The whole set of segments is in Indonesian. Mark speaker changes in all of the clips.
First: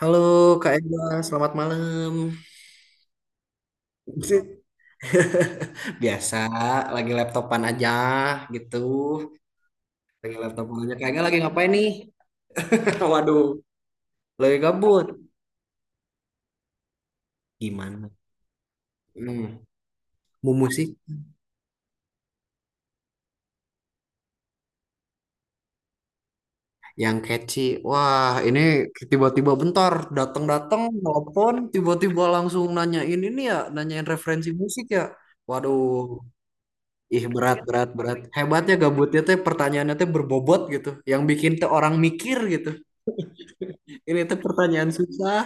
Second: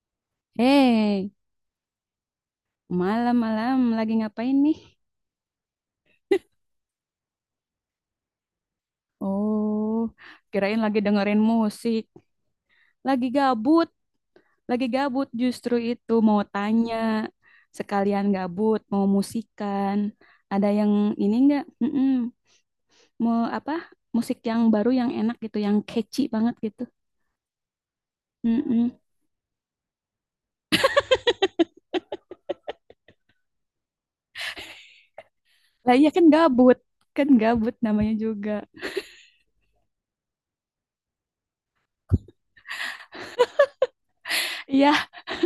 Speaker 1: Halo Kak Ega,
Speaker 2: Hei,
Speaker 1: selamat malam.
Speaker 2: malam-malam lagi ngapain nih?
Speaker 1: Biasa, lagi laptopan aja gitu.
Speaker 2: Oh,
Speaker 1: Lagi laptopan
Speaker 2: kirain
Speaker 1: aja.
Speaker 2: lagi
Speaker 1: Kak Ega lagi
Speaker 2: dengerin
Speaker 1: ngapain nih?
Speaker 2: musik. Lagi
Speaker 1: Waduh,
Speaker 2: gabut,
Speaker 1: lagi
Speaker 2: lagi
Speaker 1: gabut.
Speaker 2: gabut justru itu mau tanya.
Speaker 1: Gimana?
Speaker 2: Sekalian gabut, mau
Speaker 1: Hmm,
Speaker 2: musikan.
Speaker 1: mau
Speaker 2: Ada
Speaker 1: musik
Speaker 2: yang ini enggak? Mm-mm. Mau apa? Musik yang baru yang enak gitu, yang catchy banget gitu.
Speaker 1: yang catchy. Wah, ini
Speaker 2: Mm-mm.
Speaker 1: tiba-tiba bentar datang-datang telepon, tiba-tiba langsung nanyain ini ya, nanyain referensi musik ya. Waduh,
Speaker 2: Lah iya
Speaker 1: ih
Speaker 2: kan
Speaker 1: berat
Speaker 2: gabut
Speaker 1: berat
Speaker 2: namanya
Speaker 1: berat.
Speaker 2: juga.
Speaker 1: Hebatnya gabutnya teh pertanyaannya teh berbobot gitu, yang bikin teh orang mikir gitu. Ini tuh pertanyaan
Speaker 2: Iya,
Speaker 1: susah.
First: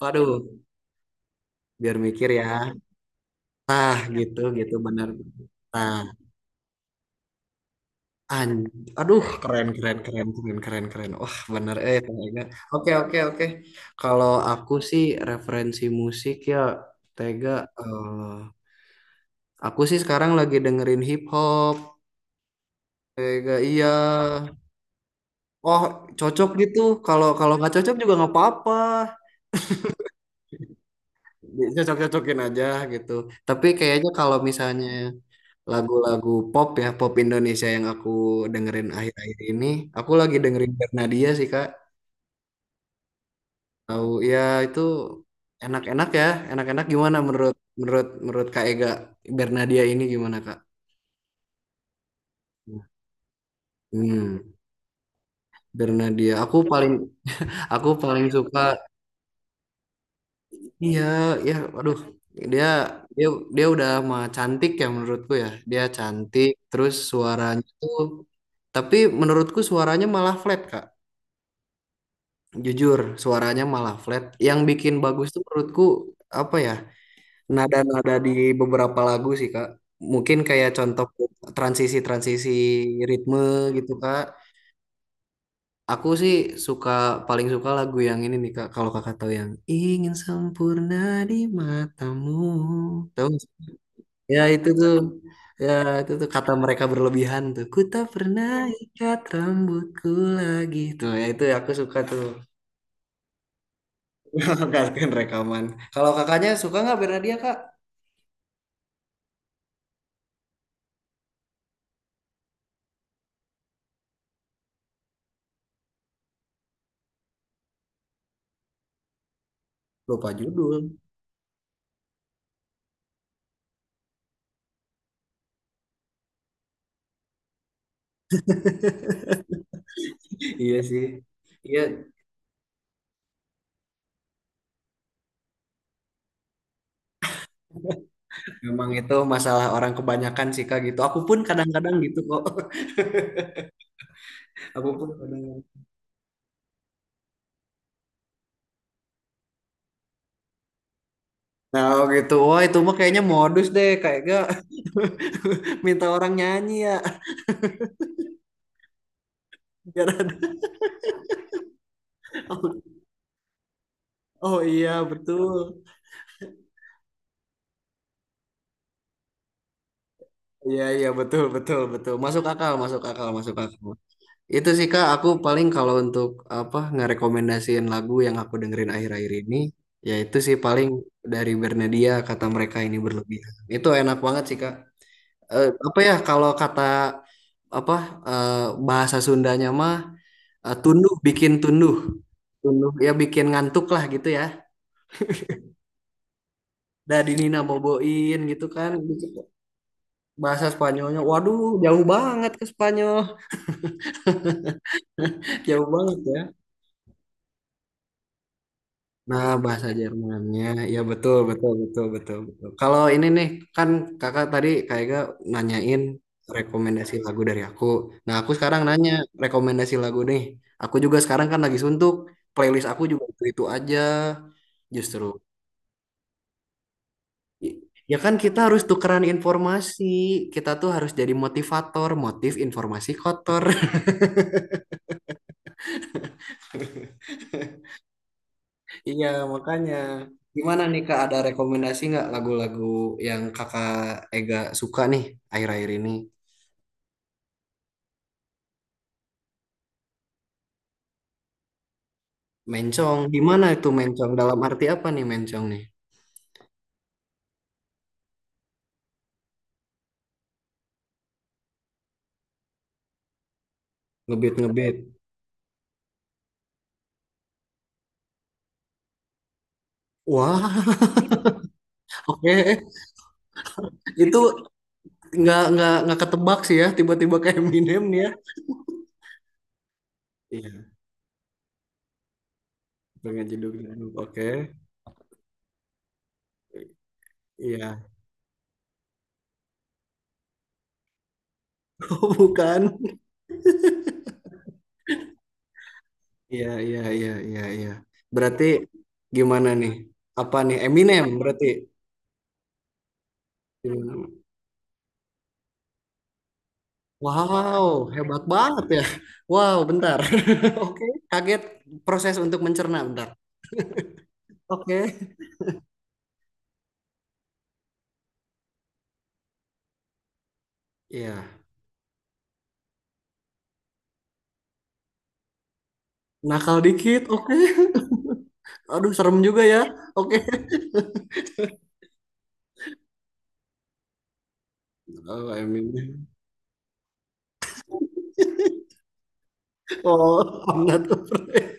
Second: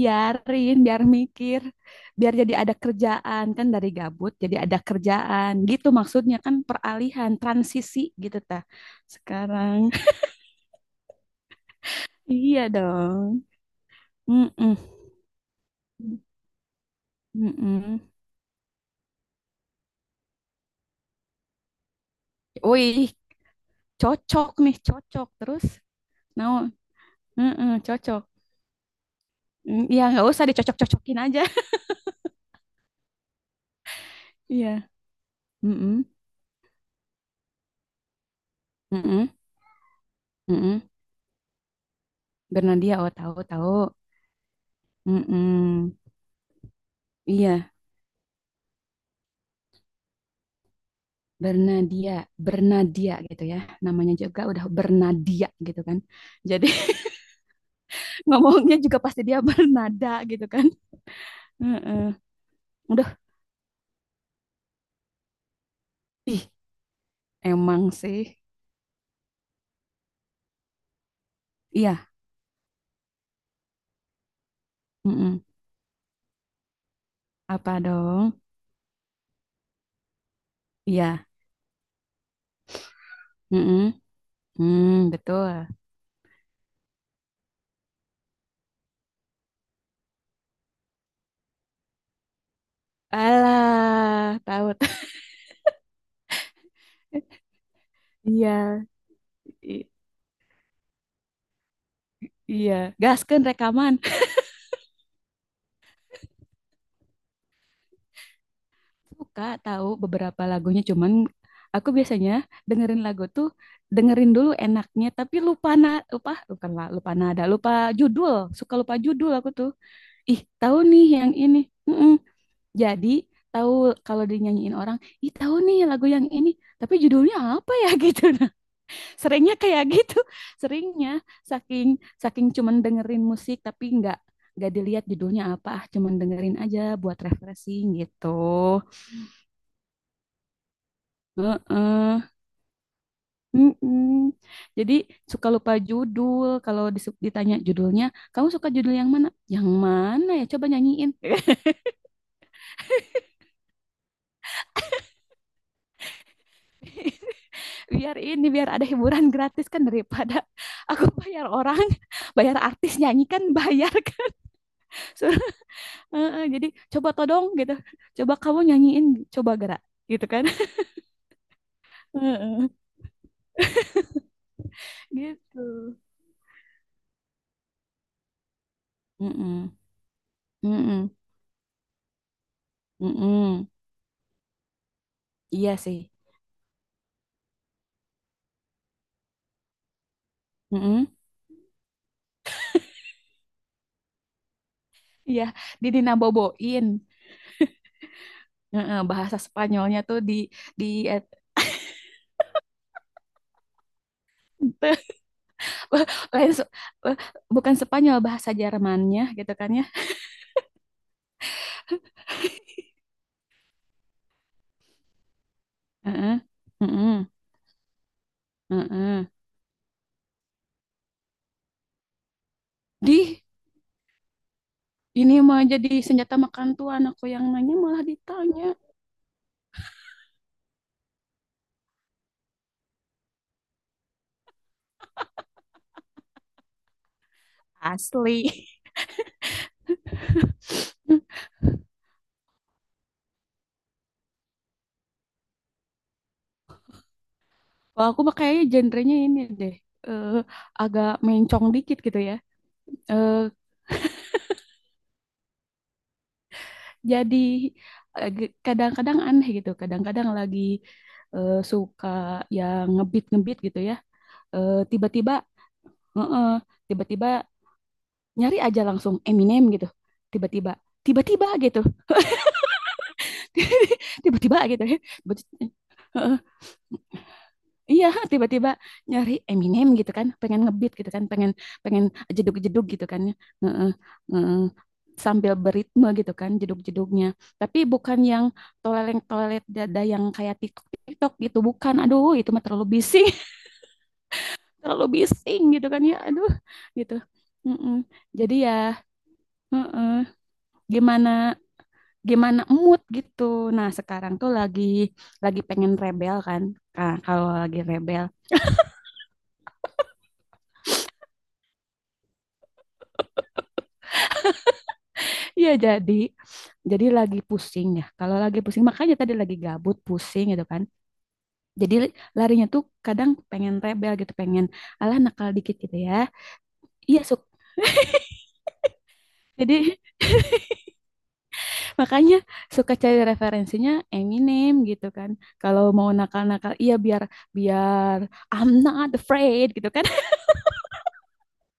Speaker 1: Waduh,
Speaker 2: biar mikir,
Speaker 1: biar mikir
Speaker 2: biar jadi
Speaker 1: ya.
Speaker 2: ada kerjaan, kan dari
Speaker 1: Tah
Speaker 2: gabut
Speaker 1: gitu
Speaker 2: jadi
Speaker 1: gitu
Speaker 2: ada
Speaker 1: bener.
Speaker 2: kerjaan gitu,
Speaker 1: Nah,
Speaker 2: maksudnya kan peralihan transisi gitu
Speaker 1: an
Speaker 2: ta
Speaker 1: aduh keren
Speaker 2: sekarang.
Speaker 1: keren keren keren keren keren. Wah, bener eh Kang Ega.
Speaker 2: Iya
Speaker 1: Oke oke oke.
Speaker 2: dong.
Speaker 1: Kalau aku
Speaker 2: Mm-mm.
Speaker 1: sih referensi musik ya. Tega
Speaker 2: Mm-mm.
Speaker 1: eh, aku sih sekarang lagi dengerin hip hop.
Speaker 2: Wih,
Speaker 1: Tega iya.
Speaker 2: cocok nih, cocok terus
Speaker 1: Oh,
Speaker 2: no.
Speaker 1: cocok gitu. Kalau kalau
Speaker 2: Mm-mm,
Speaker 1: nggak cocok juga
Speaker 2: cocok.
Speaker 1: nggak apa-apa.
Speaker 2: Mm, iya nggak usah dicocok-cocokin aja.
Speaker 1: Cocok-cocokin aja gitu. Tapi kayaknya kalau
Speaker 2: Iya.
Speaker 1: misalnya
Speaker 2: Mm-mm.
Speaker 1: lagu-lagu pop ya, pop Indonesia yang aku dengerin
Speaker 2: Mm-mm.
Speaker 1: akhir-akhir ini. Aku lagi dengerin
Speaker 2: Mm-mm.
Speaker 1: Bernadia sih, Kak.
Speaker 2: Bernadia, oh tahu tahu.
Speaker 1: Tahu ya itu
Speaker 2: Mm-mm.
Speaker 1: enak-enak ya, enak-enak gimana menurut
Speaker 2: Iya.
Speaker 1: menurut menurut Kak Ega, Bernadia ini gimana, Kak?
Speaker 2: Bernadia, Bernadia gitu ya. Namanya
Speaker 1: Hmm,
Speaker 2: juga udah Bernadia gitu kan.
Speaker 1: Bernadia. Aku
Speaker 2: Jadi
Speaker 1: paling aku paling suka
Speaker 2: ngomongnya juga pasti dia bernada gitu kan.
Speaker 1: iya ya aduh
Speaker 2: Heeh.
Speaker 1: dia
Speaker 2: Udah,
Speaker 1: dia Dia udah mah cantik ya menurutku ya. Dia
Speaker 2: ih,
Speaker 1: cantik terus suaranya
Speaker 2: emang
Speaker 1: tuh
Speaker 2: sih.
Speaker 1: tapi menurutku suaranya malah flat, Kak.
Speaker 2: Iya,
Speaker 1: Jujur, suaranya malah flat. Yang bikin bagus tuh
Speaker 2: mm-mm.
Speaker 1: menurutku apa ya?
Speaker 2: Apa
Speaker 1: Nada-nada
Speaker 2: dong?
Speaker 1: di beberapa lagu sih, Kak. Mungkin kayak contoh
Speaker 2: Iya,
Speaker 1: transisi-transisi ritme gitu,
Speaker 2: mm-mm.
Speaker 1: Kak.
Speaker 2: Hmm, betul.
Speaker 1: Aku sih suka paling suka lagu yang ini nih, Kak. Kalau Kakak tahu yang ingin sempurna di matamu. Tahu nggak sih?
Speaker 2: Alah,
Speaker 1: Ya
Speaker 2: tahu.
Speaker 1: itu tuh. Ya itu tuh kata mereka berlebihan tuh. Ku tak pernah
Speaker 2: Iya,
Speaker 1: ikat
Speaker 2: i-
Speaker 1: rambutku lagi. Tuh, ya itu aku suka tuh.
Speaker 2: iya. Gaskeun rekaman.
Speaker 1: Mengharuskan rekaman. Kalau kakaknya suka nggak Bernadia, Kak?
Speaker 2: Suka, tahu beberapa lagunya, cuman aku biasanya dengerin lagu tuh, dengerin dulu enaknya tapi lupa, bukan lah, lupa nada, lupa judul, suka lupa judul aku tuh.
Speaker 1: Lupa
Speaker 2: Ih tahu
Speaker 1: judul.
Speaker 2: nih yang ini. Mm-mm. Jadi tahu, kalau dinyanyiin orang ih tahu nih lagu yang ini, tapi judulnya apa ya. Gitu, nah seringnya kayak gitu,
Speaker 1: Iya sih.
Speaker 2: seringnya
Speaker 1: Iya,
Speaker 2: saking saking cuman dengerin musik tapi nggak dilihat judulnya apa, ah cuman dengerin aja buat refreshing gitu.
Speaker 1: memang itu masalah orang kebanyakan sih Kak gitu. Aku pun kadang-kadang
Speaker 2: Heeh.
Speaker 1: gitu kok.
Speaker 2: Mm-mm.
Speaker 1: Aku
Speaker 2: Jadi
Speaker 1: pun kadang.
Speaker 2: suka lupa judul. Kalau ditanya judulnya, kamu suka judul yang mana? Yang mana ya? Coba nyanyiin.
Speaker 1: Nah, oh gitu. Wah, itu mah kayaknya modus deh. Kayak gak minta orang nyanyi ya.
Speaker 2: Biar ini, biar ada hiburan gratis, kan
Speaker 1: Biar
Speaker 2: daripada
Speaker 1: ada-
Speaker 2: aku bayar orang, bayar artis nyanyi kan bayar kan.
Speaker 1: Oh, iya,
Speaker 2: Suruh,
Speaker 1: betul.
Speaker 2: heeh. Jadi coba todong gitu. Coba kamu nyanyiin, coba gerak gitu kan.
Speaker 1: Iya, iya, betul, betul, betul. Masuk
Speaker 2: Heeh.
Speaker 1: akal, masuk akal, masuk akal. Itu sih Kak, aku paling kalau
Speaker 2: Gitu.
Speaker 1: untuk apa ngerekomendasiin lagu yang aku dengerin akhir-akhir ini,
Speaker 2: Mm-mm.
Speaker 1: ya itu sih paling
Speaker 2: Mm-mm.
Speaker 1: dari Bernadia kata mereka ini berlebihan.
Speaker 2: Mm-mm.
Speaker 1: Itu enak banget sih Kak.
Speaker 2: Iya sih.
Speaker 1: Apa ya kalau kata apa eh, bahasa Sundanya mah
Speaker 2: Mm-mm.
Speaker 1: tunduh bikin tunduh. Tunduh ya bikin ngantuk lah gitu ya.
Speaker 2: Iya, didinaboboin.
Speaker 1: Dari Nina boboin gitu kan
Speaker 2: Heeh, bahasa Spanyolnya tuh
Speaker 1: bahasa
Speaker 2: di
Speaker 1: Spanyolnya.
Speaker 2: eh,
Speaker 1: Waduh, jauh banget ke Spanyol. Jauh banget ya.
Speaker 2: lain se- eh, bukan Spanyol, bahasa Jermannya
Speaker 1: Nah,
Speaker 2: gitu kan ya.
Speaker 1: bahasa Jermannya, ya betul, betul, betul, betul, betul. Kalau ini nih, kan kakak tadi kayaknya nanyain
Speaker 2: Heeh,
Speaker 1: rekomendasi
Speaker 2: heeh,
Speaker 1: lagu dari aku. Nah, aku sekarang nanya
Speaker 2: heeh.
Speaker 1: rekomendasi lagu nih. Aku juga sekarang kan lagi suntuk, playlist aku juga
Speaker 2: Di
Speaker 1: itu-itu aja,
Speaker 2: ini
Speaker 1: justru.
Speaker 2: mah jadi senjata makan tuan, aku yang nanya
Speaker 1: I-
Speaker 2: malah
Speaker 1: Ya kan kita
Speaker 2: ditanya.
Speaker 1: harus tukeran informasi, kita tuh harus jadi motivator, motif informasi kotor.
Speaker 2: Asli.
Speaker 1: Iya, makanya. Gimana nih Kak, ada rekomendasi nggak lagu-lagu yang Kakak Ega suka nih akhir-akhir ini?
Speaker 2: Kalau aku mah kayaknya genrenya ini deh. eh, Agak mencong dikit gitu ya.
Speaker 1: Mencong,
Speaker 2: Eh,
Speaker 1: gimana itu mencong? Dalam arti apa nih mencong nih?
Speaker 2: jadi kadang-kadang aneh gitu. Kadang-kadang lagi suka yang ngebit-ngebit gitu ya.
Speaker 1: Ngebit-ngebit.
Speaker 2: Tiba-tiba heeh, tiba-tiba nyari aja langsung Eminem gitu. Tiba-tiba,
Speaker 1: Wah,
Speaker 2: tiba-tiba gitu.
Speaker 1: oke. Itu
Speaker 2: Tiba-tiba gitu ya.
Speaker 1: nggak
Speaker 2: Heeh,
Speaker 1: ketebak sih ya, tiba-tiba kayak Eminem
Speaker 2: iya,
Speaker 1: nih ya.
Speaker 2: tiba-tiba nyari Eminem gitu kan, pengen
Speaker 1: Iya,
Speaker 2: ngebeat gitu kan, pengen pengen jeduk-jeduk gitu kan ya.
Speaker 1: pengen jeduk
Speaker 2: Heeh,
Speaker 1: jeduk. Oke.
Speaker 2: heeh. Sambil beritme gitu kan, jeduk-jeduknya. Tapi
Speaker 1: Iya.
Speaker 2: bukan yang toleleng-tolelet dada yang kayak TikTok-TikTok gitu, bukan.
Speaker 1: Oh,
Speaker 2: Aduh, itu mah
Speaker 1: bukan.
Speaker 2: terlalu bising, terlalu bising gitu kan ya. Aduh,
Speaker 1: Iya, iya,
Speaker 2: gitu.
Speaker 1: iya, iya, iya.
Speaker 2: Mm-mm. Jadi
Speaker 1: Berarti
Speaker 2: ya,
Speaker 1: gimana nih?
Speaker 2: heeh.
Speaker 1: Apa nih Eminem
Speaker 2: Gimana
Speaker 1: berarti?
Speaker 2: Gimana mood gitu. Nah, sekarang tuh lagi pengen rebel kan. Nah, kalau lagi
Speaker 1: Wow,
Speaker 2: rebel,
Speaker 1: hebat banget ya. Wow, bentar. Oke, kaget proses untuk mencerna bentar. Oke.
Speaker 2: ya jadi lagi pusing ya. Kalau lagi pusing makanya tadi lagi gabut, pusing gitu kan.
Speaker 1: Iya,
Speaker 2: Jadi larinya tuh kadang pengen rebel gitu, pengen alah nakal dikit gitu ya.
Speaker 1: nakal
Speaker 2: Iya,
Speaker 1: dikit.
Speaker 2: Suk.
Speaker 1: Oke. Aduh, serem juga ya.
Speaker 2: Jadi
Speaker 1: Oke.
Speaker 2: makanya suka cari referensinya Eminem gitu kan.
Speaker 1: Oh, I
Speaker 2: Kalau mau
Speaker 1: mean.
Speaker 2: nakal-nakal, iya biar, biar I'm not afraid gitu kan.
Speaker 1: Oh, I'm not afraid.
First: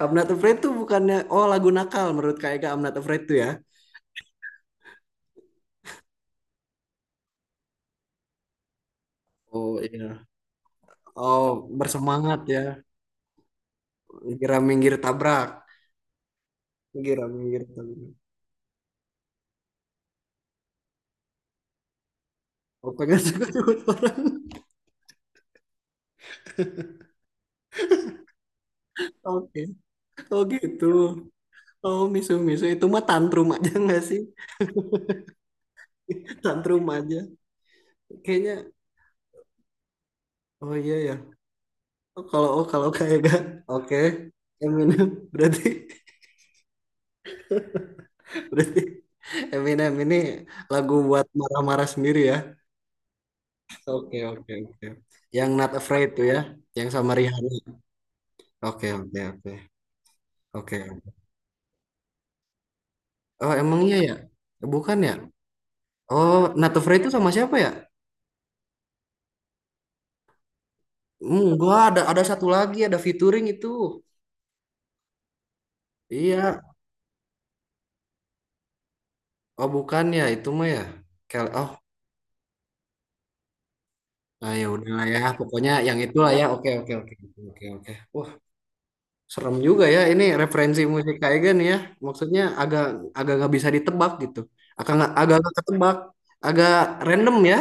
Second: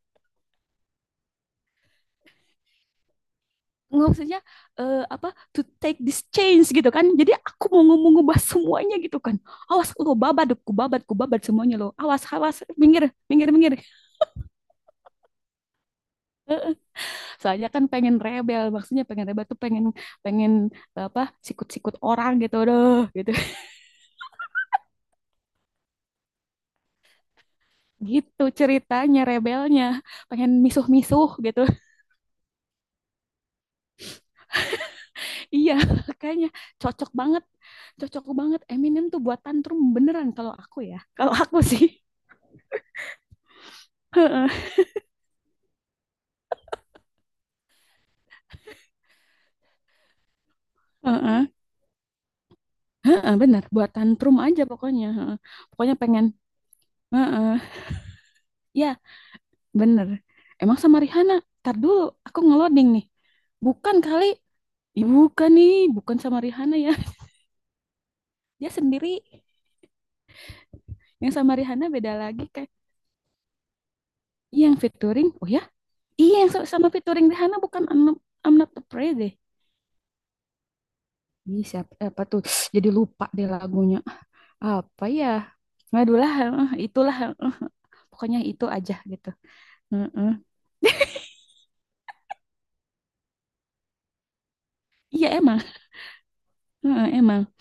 Speaker 1: I'm not afraid tuh bukannya oh lagu nakal menurut Kak Ega I'm not afraid tuh ya.
Speaker 2: Nggak, maksudnya eh, apa to take this change gitu kan, jadi aku mau ngomong, ngubah semuanya gitu kan,
Speaker 1: Oh
Speaker 2: awas lo,
Speaker 1: iya.
Speaker 2: babat ku babat, ku babat
Speaker 1: Oh,
Speaker 2: semuanya lo, awas
Speaker 1: bersemangat
Speaker 2: awas,
Speaker 1: ya.
Speaker 2: minggir, minggir, minggir.
Speaker 1: Kira minggir tabrak.
Speaker 2: Eh,
Speaker 1: Kira minggir
Speaker 2: Soalnya kan pengen
Speaker 1: tabrak.
Speaker 2: rebel, maksudnya pengen rebel tuh pengen pengen eh, apa sikut-sikut orang gitu
Speaker 1: Oh,
Speaker 2: doh
Speaker 1: pengen
Speaker 2: gitu.
Speaker 1: suka-suka orang.
Speaker 2: Gitu ceritanya
Speaker 1: Oke.
Speaker 2: rebelnya,
Speaker 1: Oh
Speaker 2: pengen
Speaker 1: gitu.
Speaker 2: misuh-misuh gitu.
Speaker 1: Oh, misu-misu itu mah tantrum aja nggak sih?
Speaker 2: Iya, kayaknya
Speaker 1: Tantrum
Speaker 2: cocok
Speaker 1: aja
Speaker 2: banget, cocok
Speaker 1: kayaknya.
Speaker 2: banget Eminem tuh buat tantrum beneran, kalau
Speaker 1: Oh
Speaker 2: aku
Speaker 1: iya
Speaker 2: ya,
Speaker 1: ya.
Speaker 2: kalau aku sih.
Speaker 1: Oh, kalau oh kalau kayak kan oke
Speaker 2: Heeh,
Speaker 1: Eminem berarti berarti Eminem ini lagu buat
Speaker 2: heeh.
Speaker 1: marah-marah sendiri ya.
Speaker 2: Heeh, bener, buat
Speaker 1: Oke
Speaker 2: tantrum
Speaker 1: oke
Speaker 2: aja
Speaker 1: oke.
Speaker 2: pokoknya. Heeh.
Speaker 1: Yang Not
Speaker 2: Pokoknya
Speaker 1: Afraid tuh
Speaker 2: pengen,
Speaker 1: ya, yang sama
Speaker 2: heeh.
Speaker 1: Rihanna. Oke
Speaker 2: Ya,
Speaker 1: oke oke
Speaker 2: bener. Emang
Speaker 1: oke.
Speaker 2: sama Rihanna? Ntar dulu, aku ngeloding nih.
Speaker 1: Oh emang iya
Speaker 2: Bukan
Speaker 1: ya.
Speaker 2: kali.
Speaker 1: Bukan
Speaker 2: Ih,
Speaker 1: ya.
Speaker 2: bukan nih, bukan sama
Speaker 1: Oh Not
Speaker 2: Rihanna ya.
Speaker 1: Afraid itu sama siapa ya.
Speaker 2: Dia sendiri. Yang
Speaker 1: Hmm,
Speaker 2: sama
Speaker 1: gua
Speaker 2: Rihanna beda
Speaker 1: ada satu
Speaker 2: lagi kayak.
Speaker 1: lagi ada featuring itu.
Speaker 2: Iya, yang featuring. Oh ya? Iya, yang
Speaker 1: Iya.
Speaker 2: sama featuring Rihanna bukan I'm Not, I'm Not Afraid deh.
Speaker 1: Oh bukan ya itu mah ya.
Speaker 2: Ih,
Speaker 1: Oh.
Speaker 2: siapa, apa tuh? Jadi lupa deh lagunya.
Speaker 1: Nah, ya
Speaker 2: Apa
Speaker 1: udahlah ya,
Speaker 2: ya?
Speaker 1: pokoknya yang
Speaker 2: Aduh
Speaker 1: itulah
Speaker 2: lah,
Speaker 1: ya.
Speaker 2: heeh,
Speaker 1: Oke, oke, oke,
Speaker 2: itulah.
Speaker 1: oke,
Speaker 2: Heeh.
Speaker 1: oke. Oke. Wah,
Speaker 2: Pokoknya itu aja gitu.
Speaker 1: serem juga ya. Ini
Speaker 2: Heeh.
Speaker 1: referensi musik kayak gini ya. Maksudnya agak agak nggak bisa ditebak gitu.
Speaker 2: Iya,
Speaker 1: Agak nggak
Speaker 2: emang.
Speaker 1: ketebak, agak
Speaker 2: Heeh,
Speaker 1: random
Speaker 2: emang
Speaker 1: ya.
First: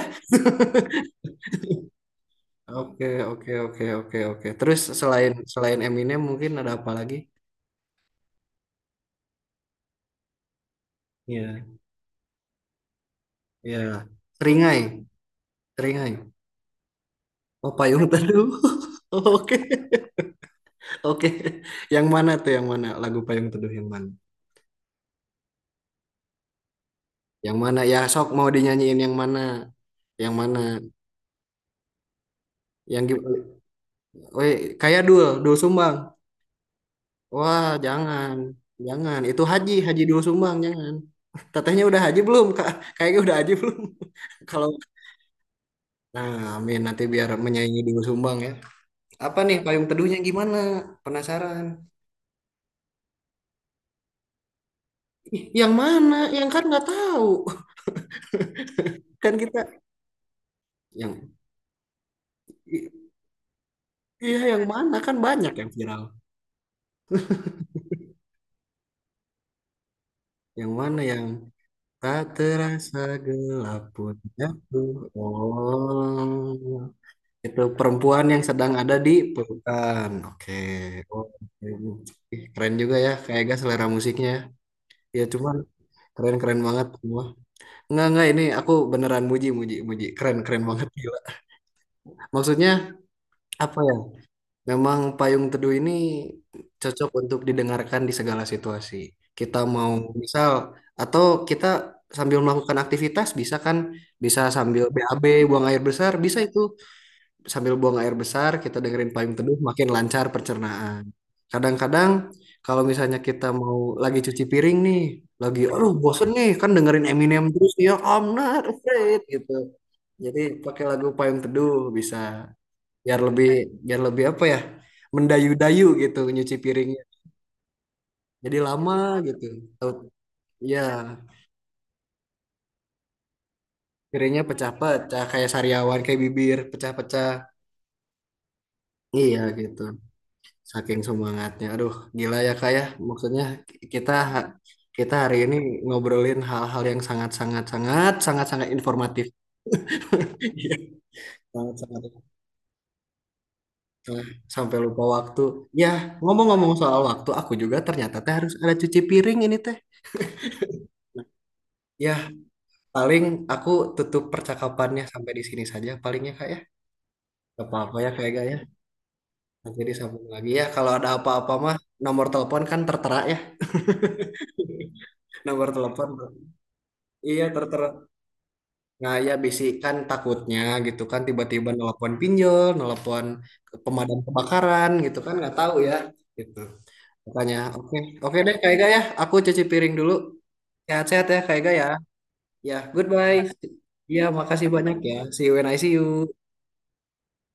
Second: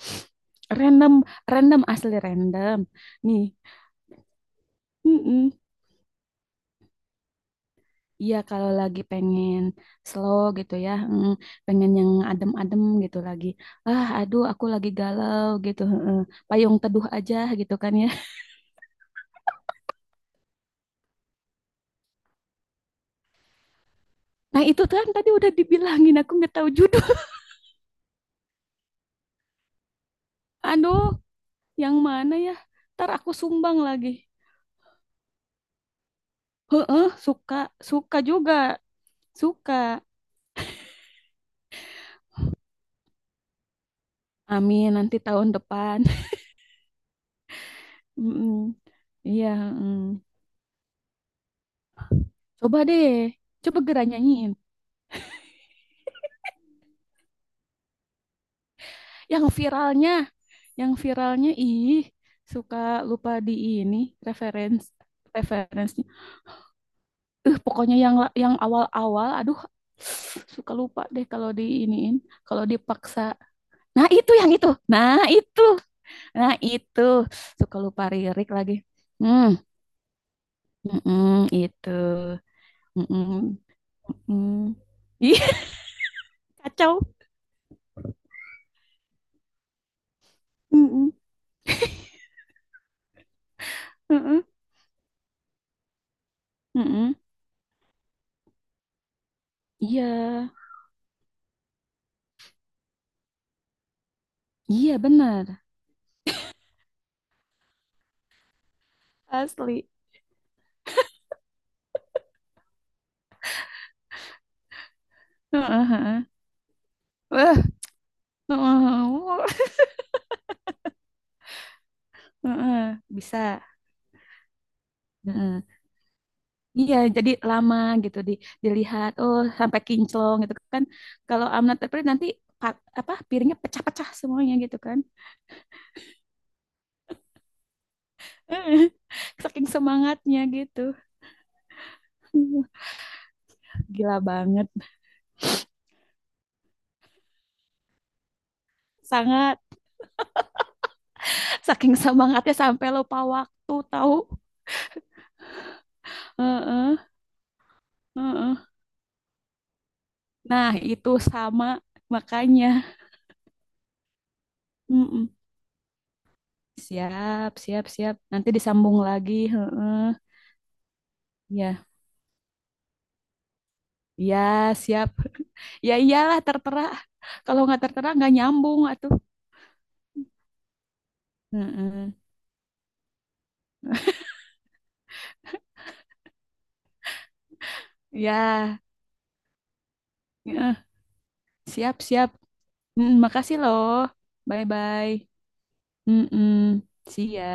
Speaker 2: random, random asli random.
Speaker 1: Oke,
Speaker 2: Nih,
Speaker 1: oke, oke, oke, oke. Terus selain
Speaker 2: mm
Speaker 1: selain Eminem mungkin ada apa lagi?
Speaker 2: iya kalau lagi pengen slow gitu ya, mm,
Speaker 1: Iya,
Speaker 2: pengen yang adem-adem gitu lagi.
Speaker 1: iya.
Speaker 2: Ah, aduh, aku
Speaker 1: Seringai,
Speaker 2: lagi galau gitu.
Speaker 1: seringai.
Speaker 2: Heeh. Payung teduh aja
Speaker 1: Oh,
Speaker 2: gitu kan
Speaker 1: Payung
Speaker 2: ya.
Speaker 1: Teduh. Oke, oke. Yang mana tuh? Yang mana lagu Payung Teduh yang mana?
Speaker 2: Nah itu kan tadi udah dibilangin, aku nggak tahu judul.
Speaker 1: Yang mana? Ya, sok mau dinyanyiin yang mana? Yang mana?
Speaker 2: Aduh, yang mana ya?
Speaker 1: Yang
Speaker 2: Ntar aku
Speaker 1: gimana?
Speaker 2: sumbang lagi.
Speaker 1: Weh, kayak dul sumbang.
Speaker 2: Heeh, suka,
Speaker 1: Wah,
Speaker 2: suka
Speaker 1: jangan,
Speaker 2: juga,
Speaker 1: jangan. Itu
Speaker 2: suka.
Speaker 1: haji dul sumbang, jangan. Tetehnya udah haji belum, Kak? Kayaknya udah haji belum. Kalau,
Speaker 2: Amin, nanti tahun depan.
Speaker 1: nah, amin nanti biar menyaingi dul sumbang ya.
Speaker 2: Mm-mm.
Speaker 1: Apa
Speaker 2: Iya.
Speaker 1: nih payung
Speaker 2: Mm.
Speaker 1: teduhnya gimana? Penasaran.
Speaker 2: Coba deh, coba Gera nyanyiin.
Speaker 1: Ih, yang mana? Yang kan nggak tahu. Kan
Speaker 2: Yang
Speaker 1: kita
Speaker 2: viralnya, yang
Speaker 1: yang
Speaker 2: viralnya ih suka
Speaker 1: i-
Speaker 2: lupa di ini
Speaker 1: iya yang
Speaker 2: reference
Speaker 1: mana kan banyak yang viral.
Speaker 2: referensinya. Eh pokoknya yang yang awal-awal, aduh,
Speaker 1: Yang
Speaker 2: suka
Speaker 1: mana
Speaker 2: lupa
Speaker 1: yang
Speaker 2: deh kalau diiniin,
Speaker 1: tak
Speaker 2: kalau
Speaker 1: terasa
Speaker 2: dipaksa.
Speaker 1: gelap
Speaker 2: Nah
Speaker 1: pun
Speaker 2: itu yang itu,
Speaker 1: jatuh.
Speaker 2: nah itu, nah
Speaker 1: Oh.
Speaker 2: itu
Speaker 1: Itu
Speaker 2: suka lupa
Speaker 1: perempuan yang
Speaker 2: lirik
Speaker 1: sedang
Speaker 2: lagi.
Speaker 1: ada di
Speaker 2: Hmm,
Speaker 1: pelukan. Oke. Oh,
Speaker 2: mm-mm,
Speaker 1: oke.
Speaker 2: itu,
Speaker 1: Ih, keren juga ya, kayak
Speaker 2: mm-mm,
Speaker 1: gak selera musiknya.
Speaker 2: mm.
Speaker 1: Ya
Speaker 2: Ih,
Speaker 1: cuman keren-keren banget
Speaker 2: kacau.
Speaker 1: semua. Enggak ini aku beneran muji, muji, muji. Keren-keren banget
Speaker 2: Mm-mm,
Speaker 1: gila. Maksudnya apa ya?
Speaker 2: mm-mm,
Speaker 1: Memang Payung Teduh ini cocok
Speaker 2: mm-mm.
Speaker 1: untuk didengarkan di segala situasi. Kita mau
Speaker 2: Iya,
Speaker 1: misal atau kita sambil melakukan aktivitas bisa kan? Bisa sambil
Speaker 2: iya
Speaker 1: BAB
Speaker 2: benar.
Speaker 1: buang air besar, bisa itu. Sambil buang air besar, kita dengerin payung teduh
Speaker 2: Asli.
Speaker 1: makin lancar pencernaan. Kadang-kadang kalau misalnya kita mau lagi cuci piring nih, lagi
Speaker 2: Heeh,
Speaker 1: aduh
Speaker 2: heeh.
Speaker 1: bosen nih kan dengerin Eminem
Speaker 2: Wah,
Speaker 1: terus ya I'm not
Speaker 2: heeh,
Speaker 1: afraid gitu.
Speaker 2: heeh.
Speaker 1: Jadi pakai lagu payung teduh bisa
Speaker 2: Heeh.
Speaker 1: biar
Speaker 2: Bisa.
Speaker 1: lebih biar lebih apa ya?
Speaker 2: Heeh.
Speaker 1: Mendayu-dayu gitu nyuci
Speaker 2: Iya,
Speaker 1: piringnya.
Speaker 2: jadi lama gitu di
Speaker 1: Jadi lama
Speaker 2: dilihat. Oh,
Speaker 1: gitu.
Speaker 2: sampai
Speaker 1: Tau-
Speaker 2: kinclong gitu
Speaker 1: Ya,
Speaker 2: kan. Kalau I'm not afraid nanti apa piringnya pecah-pecah
Speaker 1: piringnya
Speaker 2: semuanya gitu kan.
Speaker 1: pecah-pecah kayak sariawan kayak bibir pecah-pecah.
Speaker 2: Heeh.
Speaker 1: Iya
Speaker 2: Saking
Speaker 1: gitu.
Speaker 2: semangatnya gitu.
Speaker 1: Saking semangatnya. Aduh, gila ya
Speaker 2: Aduh,
Speaker 1: Kak ya. Maksudnya kita
Speaker 2: gila banget.
Speaker 1: kita hari ini ngobrolin hal-hal yang sangat-sangat sangat sangat sangat informatif.
Speaker 2: Sangat,
Speaker 1: Iya,
Speaker 2: saking
Speaker 1: sangat-sangat.
Speaker 2: semangatnya sampai lupa waktu tahu.
Speaker 1: Sampai lupa waktu. Ya, ngomong-ngomong soal
Speaker 2: Heeh,
Speaker 1: waktu, aku juga ternyata teh harus
Speaker 2: heeh.
Speaker 1: ada cuci piring ini teh.
Speaker 2: Nah, itu sama
Speaker 1: Ya,
Speaker 2: makanya.
Speaker 1: paling aku tutup percakapannya
Speaker 2: Heeh.
Speaker 1: sampai di sini saja palingnya Kak ya.
Speaker 2: Siap,
Speaker 1: Gak
Speaker 2: siap,
Speaker 1: apa-apa ya
Speaker 2: siap.
Speaker 1: kayak gak
Speaker 2: Nanti
Speaker 1: ya.
Speaker 2: disambung lagi.
Speaker 1: Nanti disambung
Speaker 2: Heeh.
Speaker 1: lagi ya. Kalau ada apa-apa mah
Speaker 2: Ya,
Speaker 1: nomor telepon kan tertera ya.
Speaker 2: ya, siap.
Speaker 1: Nomor
Speaker 2: Ya
Speaker 1: telepon.
Speaker 2: iyalah tertera.
Speaker 1: Iya,
Speaker 2: Kalau nggak
Speaker 1: tertera.
Speaker 2: tertera nggak nyambung atuh.
Speaker 1: Nah, ya bisikan takutnya gitu kan tiba-tiba
Speaker 2: Heeh.
Speaker 1: nelpon pinjol, nelpon ke pemadam kebakaran gitu kan nggak tahu ya gitu. Makanya oke oke deh Kak
Speaker 2: Ya,
Speaker 1: Ega ya, aku cuci piring dulu.
Speaker 2: heeh.
Speaker 1: Sehat-sehat ya Kak Ega ya.
Speaker 2: Siap, siap.
Speaker 1: Ya,
Speaker 2: Mm,
Speaker 1: goodbye.
Speaker 2: makasih loh.
Speaker 1: Ya makasih banyak
Speaker 2: Bye-bye.
Speaker 1: ya. See you when I see you.
Speaker 2: Mm-mm. See ya.